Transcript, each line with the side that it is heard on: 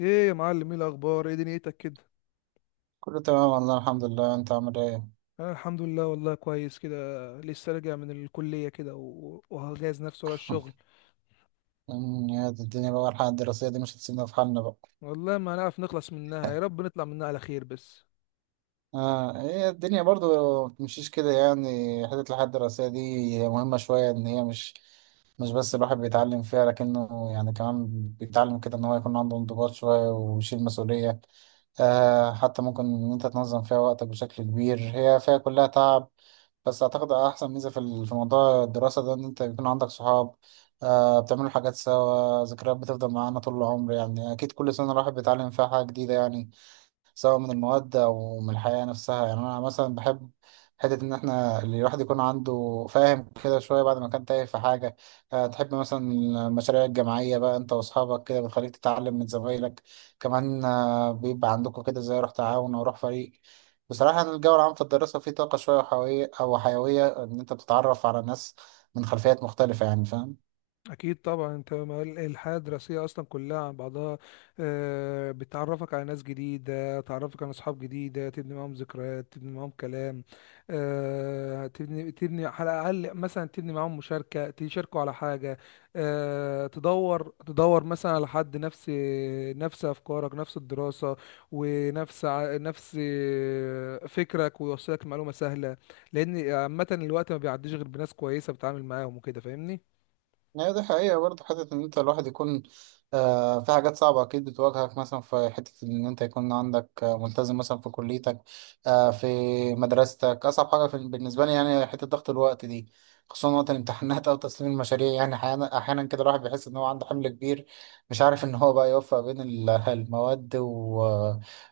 left: ايه يا معلم، ايه الاخبار، ايه دنيتك كده.
right: كله تمام والله، الحمد لله. انت عامل ايه؟
left: انا الحمد لله والله كويس كده. لسه راجع من الكليه كده وهجهز نفسي ورا الشغل.
right: يا دي الدنيا، بقى الحياة الدراسية دي مش هتسيبنا في حالنا بقى.
left: والله ما هنعرف نخلص منها، يا رب نطلع منها على خير بس.
right: اه، هي الدنيا برضو ما بتمشيش كده يعني. حتة الحياة الدراسية دي هي مهمة شوية، ان هي مش بس الواحد بيتعلم فيها، لكنه يعني كمان بيتعلم كده ان هو يكون عنده انضباط شوية ويشيل مسؤولية. آه، حتى ممكن ان انت تنظم فيها وقتك بشكل كبير. هي فيها كلها تعب، بس اعتقد احسن ميزة في موضوع الدراسة ده ان انت بيكون عندك صحاب. آه، بتعملوا حاجات سوا، ذكريات بتفضل معانا طول العمر. يعني اكيد كل سنة الواحد بيتعلم فيها حاجة جديدة يعني، سواء من المواد أو من الحياة نفسها. يعني أنا مثلا بحب حتة إن إحنا الواحد يكون عنده فاهم كده شوية بعد ما كان تايه في حاجة. تحب مثلا المشاريع الجماعية بقى. أنت وأصحابك كده بتخليك تتعلم من زمايلك. كمان بيبقى عندكم كده زي روح تعاون أو روح فريق. بصراحة، أنا الجو العام في الدراسة فيه طاقة شوية وحيوية، أو حيوية إن أنت بتتعرف على ناس من خلفيات مختلفة يعني. فاهم؟
left: اكيد طبعا انت الحياه الدراسيه اصلا كلها عن بعضها. بتعرفك على ناس جديده، تعرفك على اصحاب جديده، تبني معاهم ذكريات، تبني معاهم كلام. تبني على الاقل مثلا تبني معاهم مشاركه، تشاركوا على حاجه. تدور مثلا على حد نفس نفس افكارك، نفس الدراسه ونفس ع- نفس فكرك، ويوصلك معلومه سهله. لان عامه الوقت ما بيعديش غير بناس كويسه بتتعامل معاهم وكده، فاهمني.
right: هي دي حقيقة برضه. حتة إن أنت الواحد يكون في حاجات صعبة أكيد بتواجهك، مثلا في حتة إن أنت يكون عندك ملتزم مثلا في كليتك، في مدرستك. أصعب حاجة في بالنسبة لي يعني حتة ضغط الوقت دي، خصوصا وقت الامتحانات أو تسليم المشاريع. يعني أحيانا أحيانا كده الواحد بيحس إن هو عنده حمل كبير، مش عارف إن هو بقى يوفق بين المواد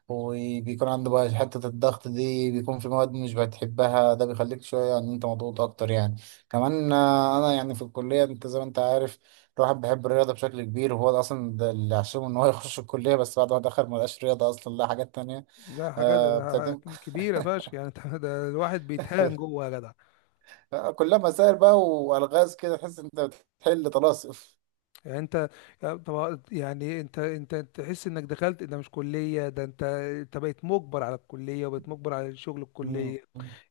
right: وبيكون عنده بقى حتة الضغط دي. بيكون في مواد مش بتحبها ده بيخليك شوية إن أنت مضغوط أكتر يعني. كمان انا يعني في الكليه، انت زي ما انت عارف، الواحد بيحب الرياضه بشكل كبير، وهو ده اصلا ده اللي عشمه ان هو يخش الكليه. بس بعد ما دخل ما لقاش رياضه اصلا، لا حاجات تانية.
left: لا، حاجات
right: آه، بتقدم
left: كبيرة فشخ يعني انت ده الواحد بيتهان جوه يا جدع.
right: كلها مسائل بقى والغاز كده، تحس انت بتحل طلاسم.
left: يعني انت، طب يعني انت تحس انك دخلت ده مش كلية؟ ده انت بقيت مجبر على الكلية، وبقيت مجبر على شغل
right: مم.
left: الكلية.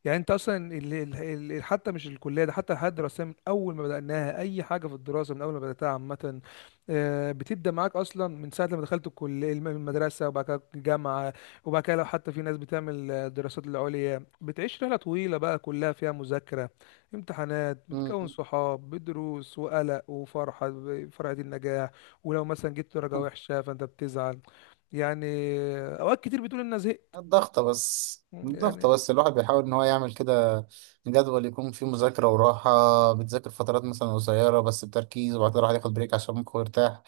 left: يعني انت اصلا حتى مش الكليه، ده حتى الحياه الدراسيه من اول ما بداناها، اي حاجه في الدراسه من اول ما بداتها عامه. بتبدا معاك اصلا من ساعه لما دخلت الكليه، المدرسه، وبعد كده الجامعه، وبعد كده لو حتى في ناس بتعمل دراسات العليا، بتعيش رحله طويله بقى كلها فيها مذاكره، امتحانات، بتكون
right: مم.
left: صحاب بدروس، وقلق، وفرحه فرحه النجاح. ولو مثلا جبت درجه وحشه فانت بتزعل. يعني اوقات كتير بتقول ان أنا زهقت.
right: الضغطة بس الضغطة
left: يعني
right: بس الواحد بيحاول إن هو يعمل كده جدول يكون فيه مذاكرة وراحة. بتذاكر فترات مثلا قصيرة بس بتركيز، وبعد كده الواحد ياخد بريك عشان ممكن يرتاح.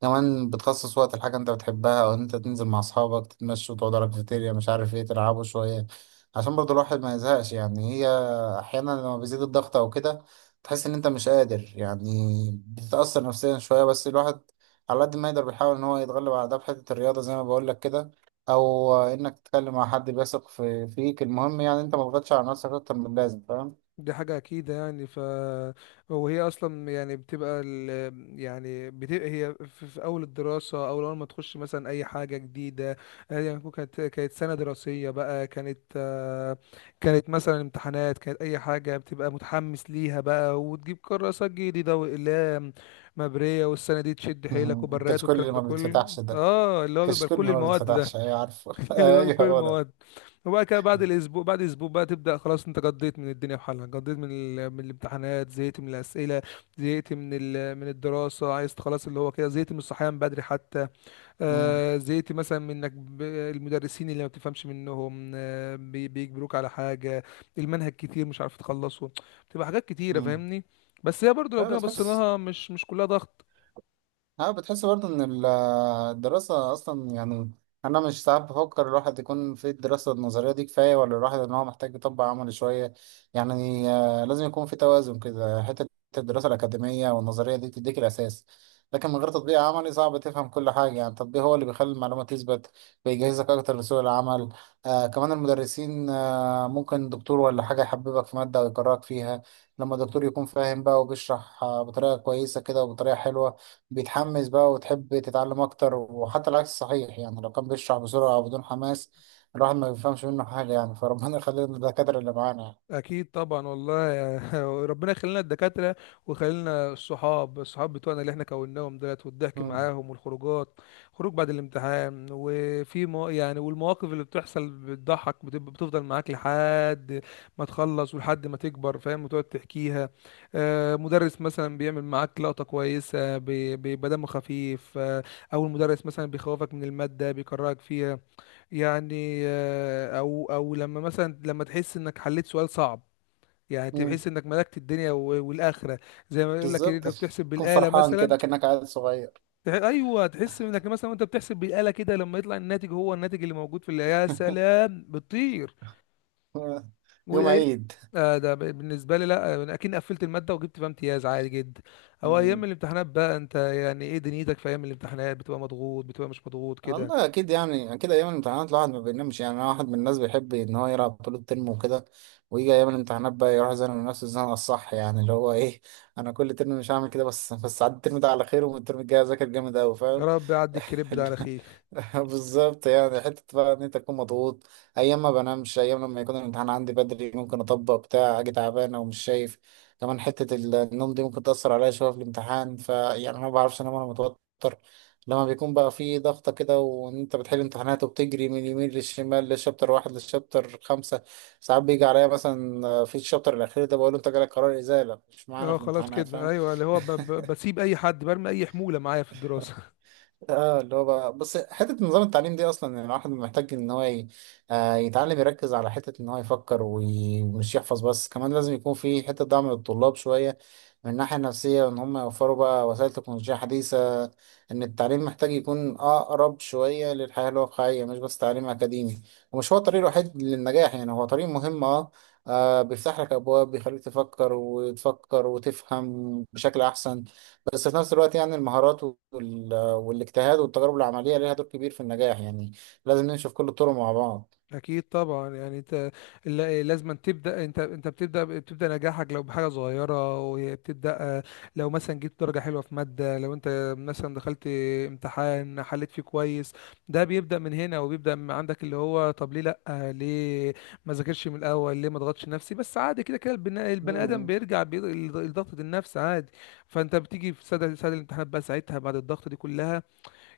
right: كمان بتخصص وقت الحاجة انت بتحبها، او انت تنزل مع اصحابك تتمشوا، تقعدوا على الكافيتيريا، مش عارف ايه، تلعبوا شوية، عشان برضو الواحد ما يزهقش يعني. هي احيانا لما بيزيد الضغط او كده، تحس ان انت مش قادر يعني، بتتأثر نفسيا شوية. بس الواحد على قد ما يقدر بيحاول ان هو يتغلب على ده في حتة الرياضة زي ما بقول لك كده، او انك تتكلم مع حد بيثق فيك. المهم يعني انت ما تضغطش على نفسك اكتر من اللازم. فاهم؟
left: دي حاجة أكيد يعني ف، وهي أصلا يعني بتبقى ال... يعني بتبقى هي في أول الدراسة أو أول ما تخش مثلا أي حاجة جديدة. هي يعني كانت سنة دراسية بقى، كانت كانت مثلا امتحانات، كانت أي حاجة بتبقى متحمس ليها بقى، وتجيب كراسات جديدة وأقلام مبرية، والسنة دي تشد حيلك، وبرات،
right: الكشكول اللي
left: والكلام ده
right: ما
left: كله.
right: بيتفتحش ده.
left: اه، اللي هو بيبقى
right: الكشكول
left: كل
right: اللي ما
left: المواد ده.
right: بيتفتحش، ايوه عارفه
left: اللي بيعمل كل
right: ايوه هو
left: المواد. وبعد كده بعد الاسبوع، بعد اسبوع بقى تبدا خلاص، انت قضيت من الدنيا بحالها، قضيت من ال... من الامتحانات، زهقت من الاسئله، زهقت من ال... من الدراسه، عايز خلاص اللي هو كده، زهقت من الصحيان بدري حتى.
right: ده.
left: زهقت مثلا من انك المدرسين اللي ما بتفهمش منهم، بيجبروك على حاجه، المنهج كتير مش عارف تخلصه، بتبقى حاجات كتيره،
right: مم.
left: فاهمني. بس هي برضو لو
right: لا،
left: جينا بصينا
right: بتحس.
left: لها، مش كلها ضغط.
right: بتحس برضه ان الدراسة اصلا يعني، انا مش، ساعات بفكر الواحد يكون في الدراسة النظرية دي كفاية، ولا الواحد ان هو محتاج يطبق عملي شوية. يعني لازم يكون في توازن كده. حتة الدراسة الأكاديمية والنظرية دي تديك الأساس، لكن من غير تطبيق عملي صعب تفهم كل حاجة. يعني التطبيق هو اللي بيخلي المعلومة تثبت، بيجهزك أكتر لسوق العمل. كمان المدرسين، ممكن دكتور ولا حاجة يحببك في مادة ويكرهك فيها. لما الدكتور يكون فاهم بقى وبيشرح بطريقة كويسة كده وبطريقة حلوة، بيتحمس بقى وتحب تتعلم اكتر. وحتى العكس صحيح يعني، لو كان بيشرح بسرعة او بدون حماس الواحد ما بيفهمش منه حاجة يعني. فربنا يخلينا الدكاترة اللي معانا يعني.
left: اكيد طبعا والله ربنا يخلينا الدكاتره، ويخلينا الصحاب، بتوعنا اللي احنا كوناهم دولت، والضحك
right: مم.
left: معاهم، والخروجات، خروج بعد الامتحان، وفي مو يعني، والمواقف اللي بتحصل بتضحك، بتبقى بتفضل معاك لحد ما تخلص ولحد ما تكبر، فاهم، وتقعد تحكيها. مدرس مثلا بيعمل معاك لقطه كويسه، بيبقى دمه خفيف، او المدرس مثلا بيخوفك من الماده، بيكرهك فيها. يعني او لما مثلا لما تحس انك حليت سؤال صعب، يعني
right: مم.
left: تحس انك ملكت الدنيا والاخره. زي ما يقول لك انك
right: بالظبط
left: بتحسب
right: تكون
left: بالاله
right: فرحان
left: مثلا.
right: كده كأنك عيل صغير.
left: ايوه، تحس انك مثلا وانت بتحسب بالاله كده، لما يطلع الناتج هو الناتج اللي موجود في اللي، يا سلام، بتطير.
right: يوم
left: وهي،
right: عيد.
left: آه ده بالنسبه لي، لا انا اكيد قفلت الماده وجبت فيها امتياز عادي جدا. او ايام الامتحانات بقى، انت يعني ايه دنيتك في ايام الامتحانات؟ بتبقى مضغوط، بتبقى مش مضغوط كده؟
right: والله اكيد يعني، اكيد ايام الامتحانات الواحد ما بينامش يعني. انا واحد من الناس بيحب ان هو يلعب طول الترم وكده، ويجي ايام الامتحانات بقى يروح يزنق نفسه الزنقه الصح يعني، اللي هو ايه؟ انا كل ترم مش هعمل كده، بس عدي الترم ده على خير والترم الجاي اذاكر جامد قوي.
left: يا
right: فاهم؟
left: رب يعدي الكريب ده على خير.
right: بالظبط يعني، حته بقى ان انت تكون مضغوط، ايام ما بنامش. ايام لما يكون الامتحان عندي بدري ممكن اطبق بتاع اجي تعبان او مش شايف. كمان حته النوم دي ممكن تاثر عليا شويه في الامتحان. فيعني انا ما بعرفش انام وانا متوتر، لما بيكون بقى فيه ضغطة كده وان انت بتحل امتحانات وبتجري من اليمين للشمال، للشابتر 1 للشابتر 5. ساعات بيجي عليا مثلا في الشابتر الأخير ده بقول له انت جالك قرار إزالة مش معانا
left: اه
right: في
left: خلاص
right: الامتحانات.
left: كده،
right: فاهم؟
left: ايوه، اللي هو بسيب اي حد برمي اي حموله معايا في الدراسه.
right: اه، اللي هو بقى بس حته نظام التعليم دي اصلا يعني. الواحد محتاج ان هو يتعلم يركز على حته ان هو يفكر ومش يحفظ بس. كمان لازم يكون في حته دعم للطلاب شويه من الناحيه النفسيه، ان هم يوفروا بقى وسائل تكنولوجيه حديثه، ان التعليم محتاج يكون اقرب شويه للحياه الواقعيه، مش بس تعليم اكاديمي. ومش هو الطريق الوحيد للنجاح يعني، هو طريق مهم اه. بيفتح لك ابواب بيخليك تفكر وتفكر وتفهم بشكل احسن. بس في نفس الوقت يعني، المهارات وال والاجتهاد والتجارب العملية ليها دور كبير في النجاح يعني. لازم ننشف كل الطرق مع بعض.
left: اكيد طبعا، يعني انت، لازم تبدا، انت بتبدا نجاحك لو بحاجه صغيره، وبتبدا لو مثلا جبت درجه حلوه في ماده، لو انت مثلا دخلت امتحان حليت فيه كويس، ده بيبدا من هنا وبيبدا من عندك، اللي هو طب ليه لا؟ ليه ما ذاكرش من الاول؟ ليه ما ضغطش نفسي؟ بس عادي كده، كده البني ادم
right: مم.
left: بيرجع لضغطه النفس عادي. فانت بتيجي في سد، الامتحانات بقى ساعتها بعد الضغط دي كلها،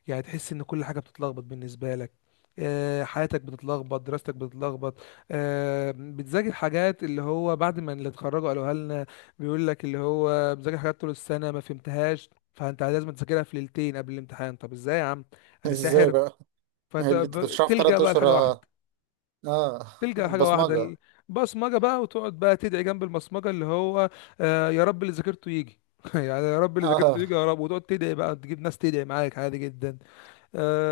left: يعني تحس ان كل حاجه بتتلخبط بالنسبه لك. حياتك بتتلخبط، دراستك بتتلخبط. بتذاكر حاجات اللي هو بعد ما اللي اتخرجوا قالوها لنا، بيقول لك اللي هو بذاكر حاجات طول السنه ما فهمتهاش، فانت لازم تذاكرها في ليلتين قبل الامتحان. طب ازاي يا عم؟ انا
right: ازاي
left: ساحر؟
right: بقى؟
left: فانت
right: اللي انت تشرحه في
left: تلجأ
right: تلات
left: بقى
right: اشهر
left: لحاجه
right: اه.
left: واحده،
right: آه،
left: تلجأ لحاجه
right: البصمجة.
left: واحده، البصمجه بقى، وتقعد بقى تدعي جنب البصمجه اللي هو يا رب اللي ذاكرته يجي يعني يا رب اللي ذاكرته
right: اه.
left: يجي يا رب، وتقعد تدعي بقى، تجيب ناس تدعي معاك عادي جدا.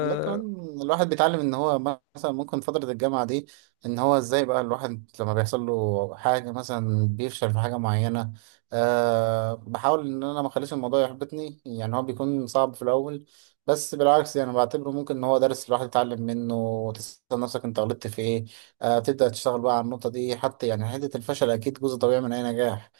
right: لا، كمان الواحد بيتعلم ان هو، مثلا ممكن فترة الجامعة دي، ان هو ازاي بقى الواحد لما بيحصل له حاجة مثلا بيفشل في حاجة معينة. بحاول ان انا ما اخليش الموضوع يحبطني. يعني هو بيكون صعب في الاول، بس بالعكس يعني بعتبره ممكن ان هو درس الواحد يتعلم منه، وتسأل نفسك انت غلطت في ايه. تبدأ تشتغل بقى على النقطة دي، حتى يعني حتة الفشل اكيد جزء طبيعي من اي نجاح.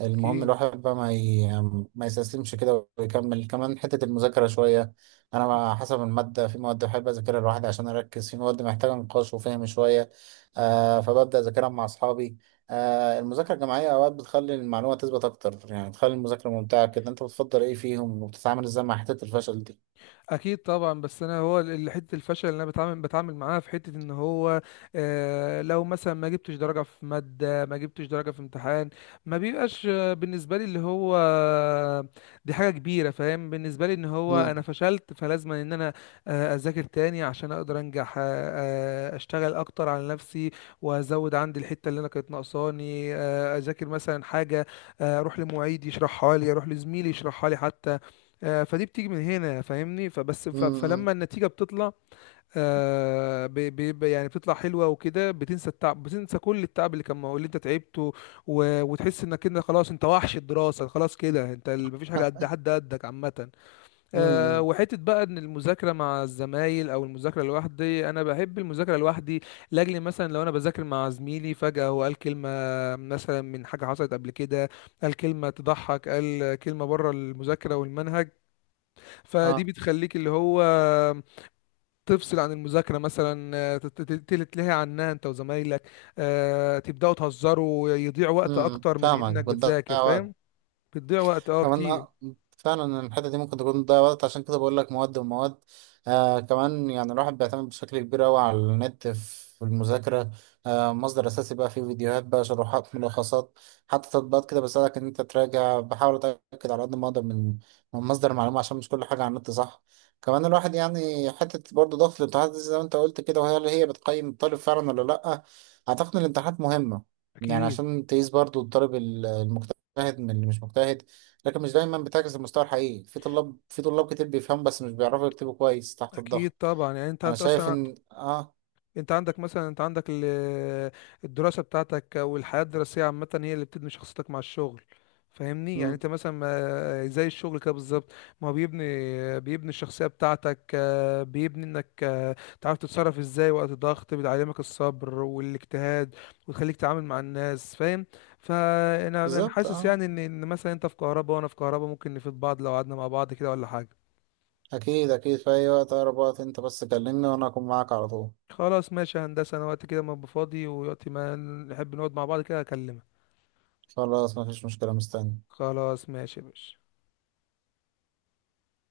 right: المهم
left: اكيد،
right: الواحد بقى ما يستسلمش كده، ويكمل. كمان حتة المذاكرة شوية، انا حسب الماده، في مواد بحب اذاكرها لوحدي عشان اركز، في مواد محتاجه نقاش وفهم شويه، فببدا اذاكرها مع اصحابي. المذاكره الجماعيه اوقات بتخلي المعلومه تثبت اكتر، يعني تخلي المذاكره ممتعه كده. انت بتفضل ايه فيهم، وبتتعامل ازاي مع حته الفشل دي؟
left: اكيد طبعا. بس انا هو حته الفشل اللي انا بتعامل معاها في حته ان هو لو مثلا ما جبتش درجه في ماده، ما جبتش درجه في امتحان، ما بيبقاش بالنسبه لي اللي هو دي حاجه كبيره، فاهم، بالنسبه لي ان هو انا
right: امم.
left: فشلت، فلازم ان انا اذاكر تاني عشان اقدر انجح. اشتغل اكتر على نفسي، وازود عندي الحته اللي انا كانت ناقصاني. اذاكر مثلا حاجه، اروح لمعيد يشرحها لي، اروح لزميلي يشرحها لي حتى. فدي بتيجي من هنا، فاهمني، فبس
right: امم.
left: فلما النتيجة بتطلع بيبقى يعني بتطلع حلوة وكده، بتنسى التعب، بتنسى كل التعب اللي كان اللي انت تعبته، وتحس انك انت خلاص، انت وحش الدراسة خلاص كده، انت مفيش حاجة قد حد قدك عامة.
right: امم.
left: وحتة بقى ان المذاكرة مع الزمايل او المذاكرة لوحدي، انا بحب المذاكرة لوحدي. لاجل مثلا لو انا بذاكر مع زميلي، فجأة هو قال كلمة مثلا من حاجة حصلت قبل كده، قال كلمة تضحك، قال كلمة بره المذاكرة والمنهج، فدي
right: اه.
left: بتخليك اللي هو تفصل عن المذاكرة مثلا. تتلهي عنها انت وزمايلك. تبدأوا تهزروا، يضيع وقت
right: امم،
left: اكتر من
right: فاهمك
left: انك بتذاكر،
right: بتضيع وقت.
left: فاهم. بتضيع وقت، اه،
right: كمان
left: كتير.
right: اه، فعلا الحتة دي ممكن تكون تضيع وقت، عشان كده بقول لك مواد ومواد. كمان يعني الواحد بيعتمد بشكل كبير أوي على النت في المذاكرة. مصدر أساسي بقى، فيه فيديوهات بقى، شروحات، ملخصات، حتى تطبيقات كده بساعدك إن أنت تراجع. بحاول أتأكد على قد ما أقدر من مصدر المعلومة، عشان مش كل حاجة على النت صح. كمان الواحد يعني حتة برضه ضغط الامتحانات دي زي ما أنت قلت كده، وهي اللي هي بتقيم الطالب فعلا ولا لأ؟ أعتقد إن الامتحانات مهمة، يعني
left: اكيد،
right: عشان تقيس برضه الطالب المجتهد من اللي مش مجتهد. لكن مش دايما بتعكس المستوى الحقيقي. في طلاب كتير بيفهموا بس مش بيعرفوا يكتبوا كويس تحت
left: اكيد
right: الضغط.
left: طبعا. يعني انت،
right: انا
left: انت
right: شايف
left: اصلا،
right: ان اه.
left: انت عندك مثلا، انت عندك الدراسة بتاعتك او الحياة الدراسية عامة هي اللي بتبني شخصيتك مع الشغل، فاهمني. يعني
right: مم.
left: انت مثلا زي الشغل كده بالظبط، ما هو بيبني الشخصية بتاعتك. بيبني انك تعرف تتصرف ازاي وقت الضغط، بيعلمك الصبر والاجتهاد، وتخليك تتعامل مع الناس، فاهم. فانا
right: بالظبط
left: حاسس
right: اه.
left: يعني ان مثلا انت في كهرباء وانا في كهرباء، ممكن نفيد بعض لو قعدنا مع بعض كده ولا حاجة.
right: اكيد اكيد، في اي وقت، اقرب وقت انت بس كلمني وانا اكون معاك على طول.
left: خلاص ماشي يا هندسة، أنا وقت كده ما أبقى فاضي ووقت ما نحب نقعد مع بعض كده أكلمك.
right: خلاص مفيش مشكلة، مستني.
left: خلاص ماشي يا باشا.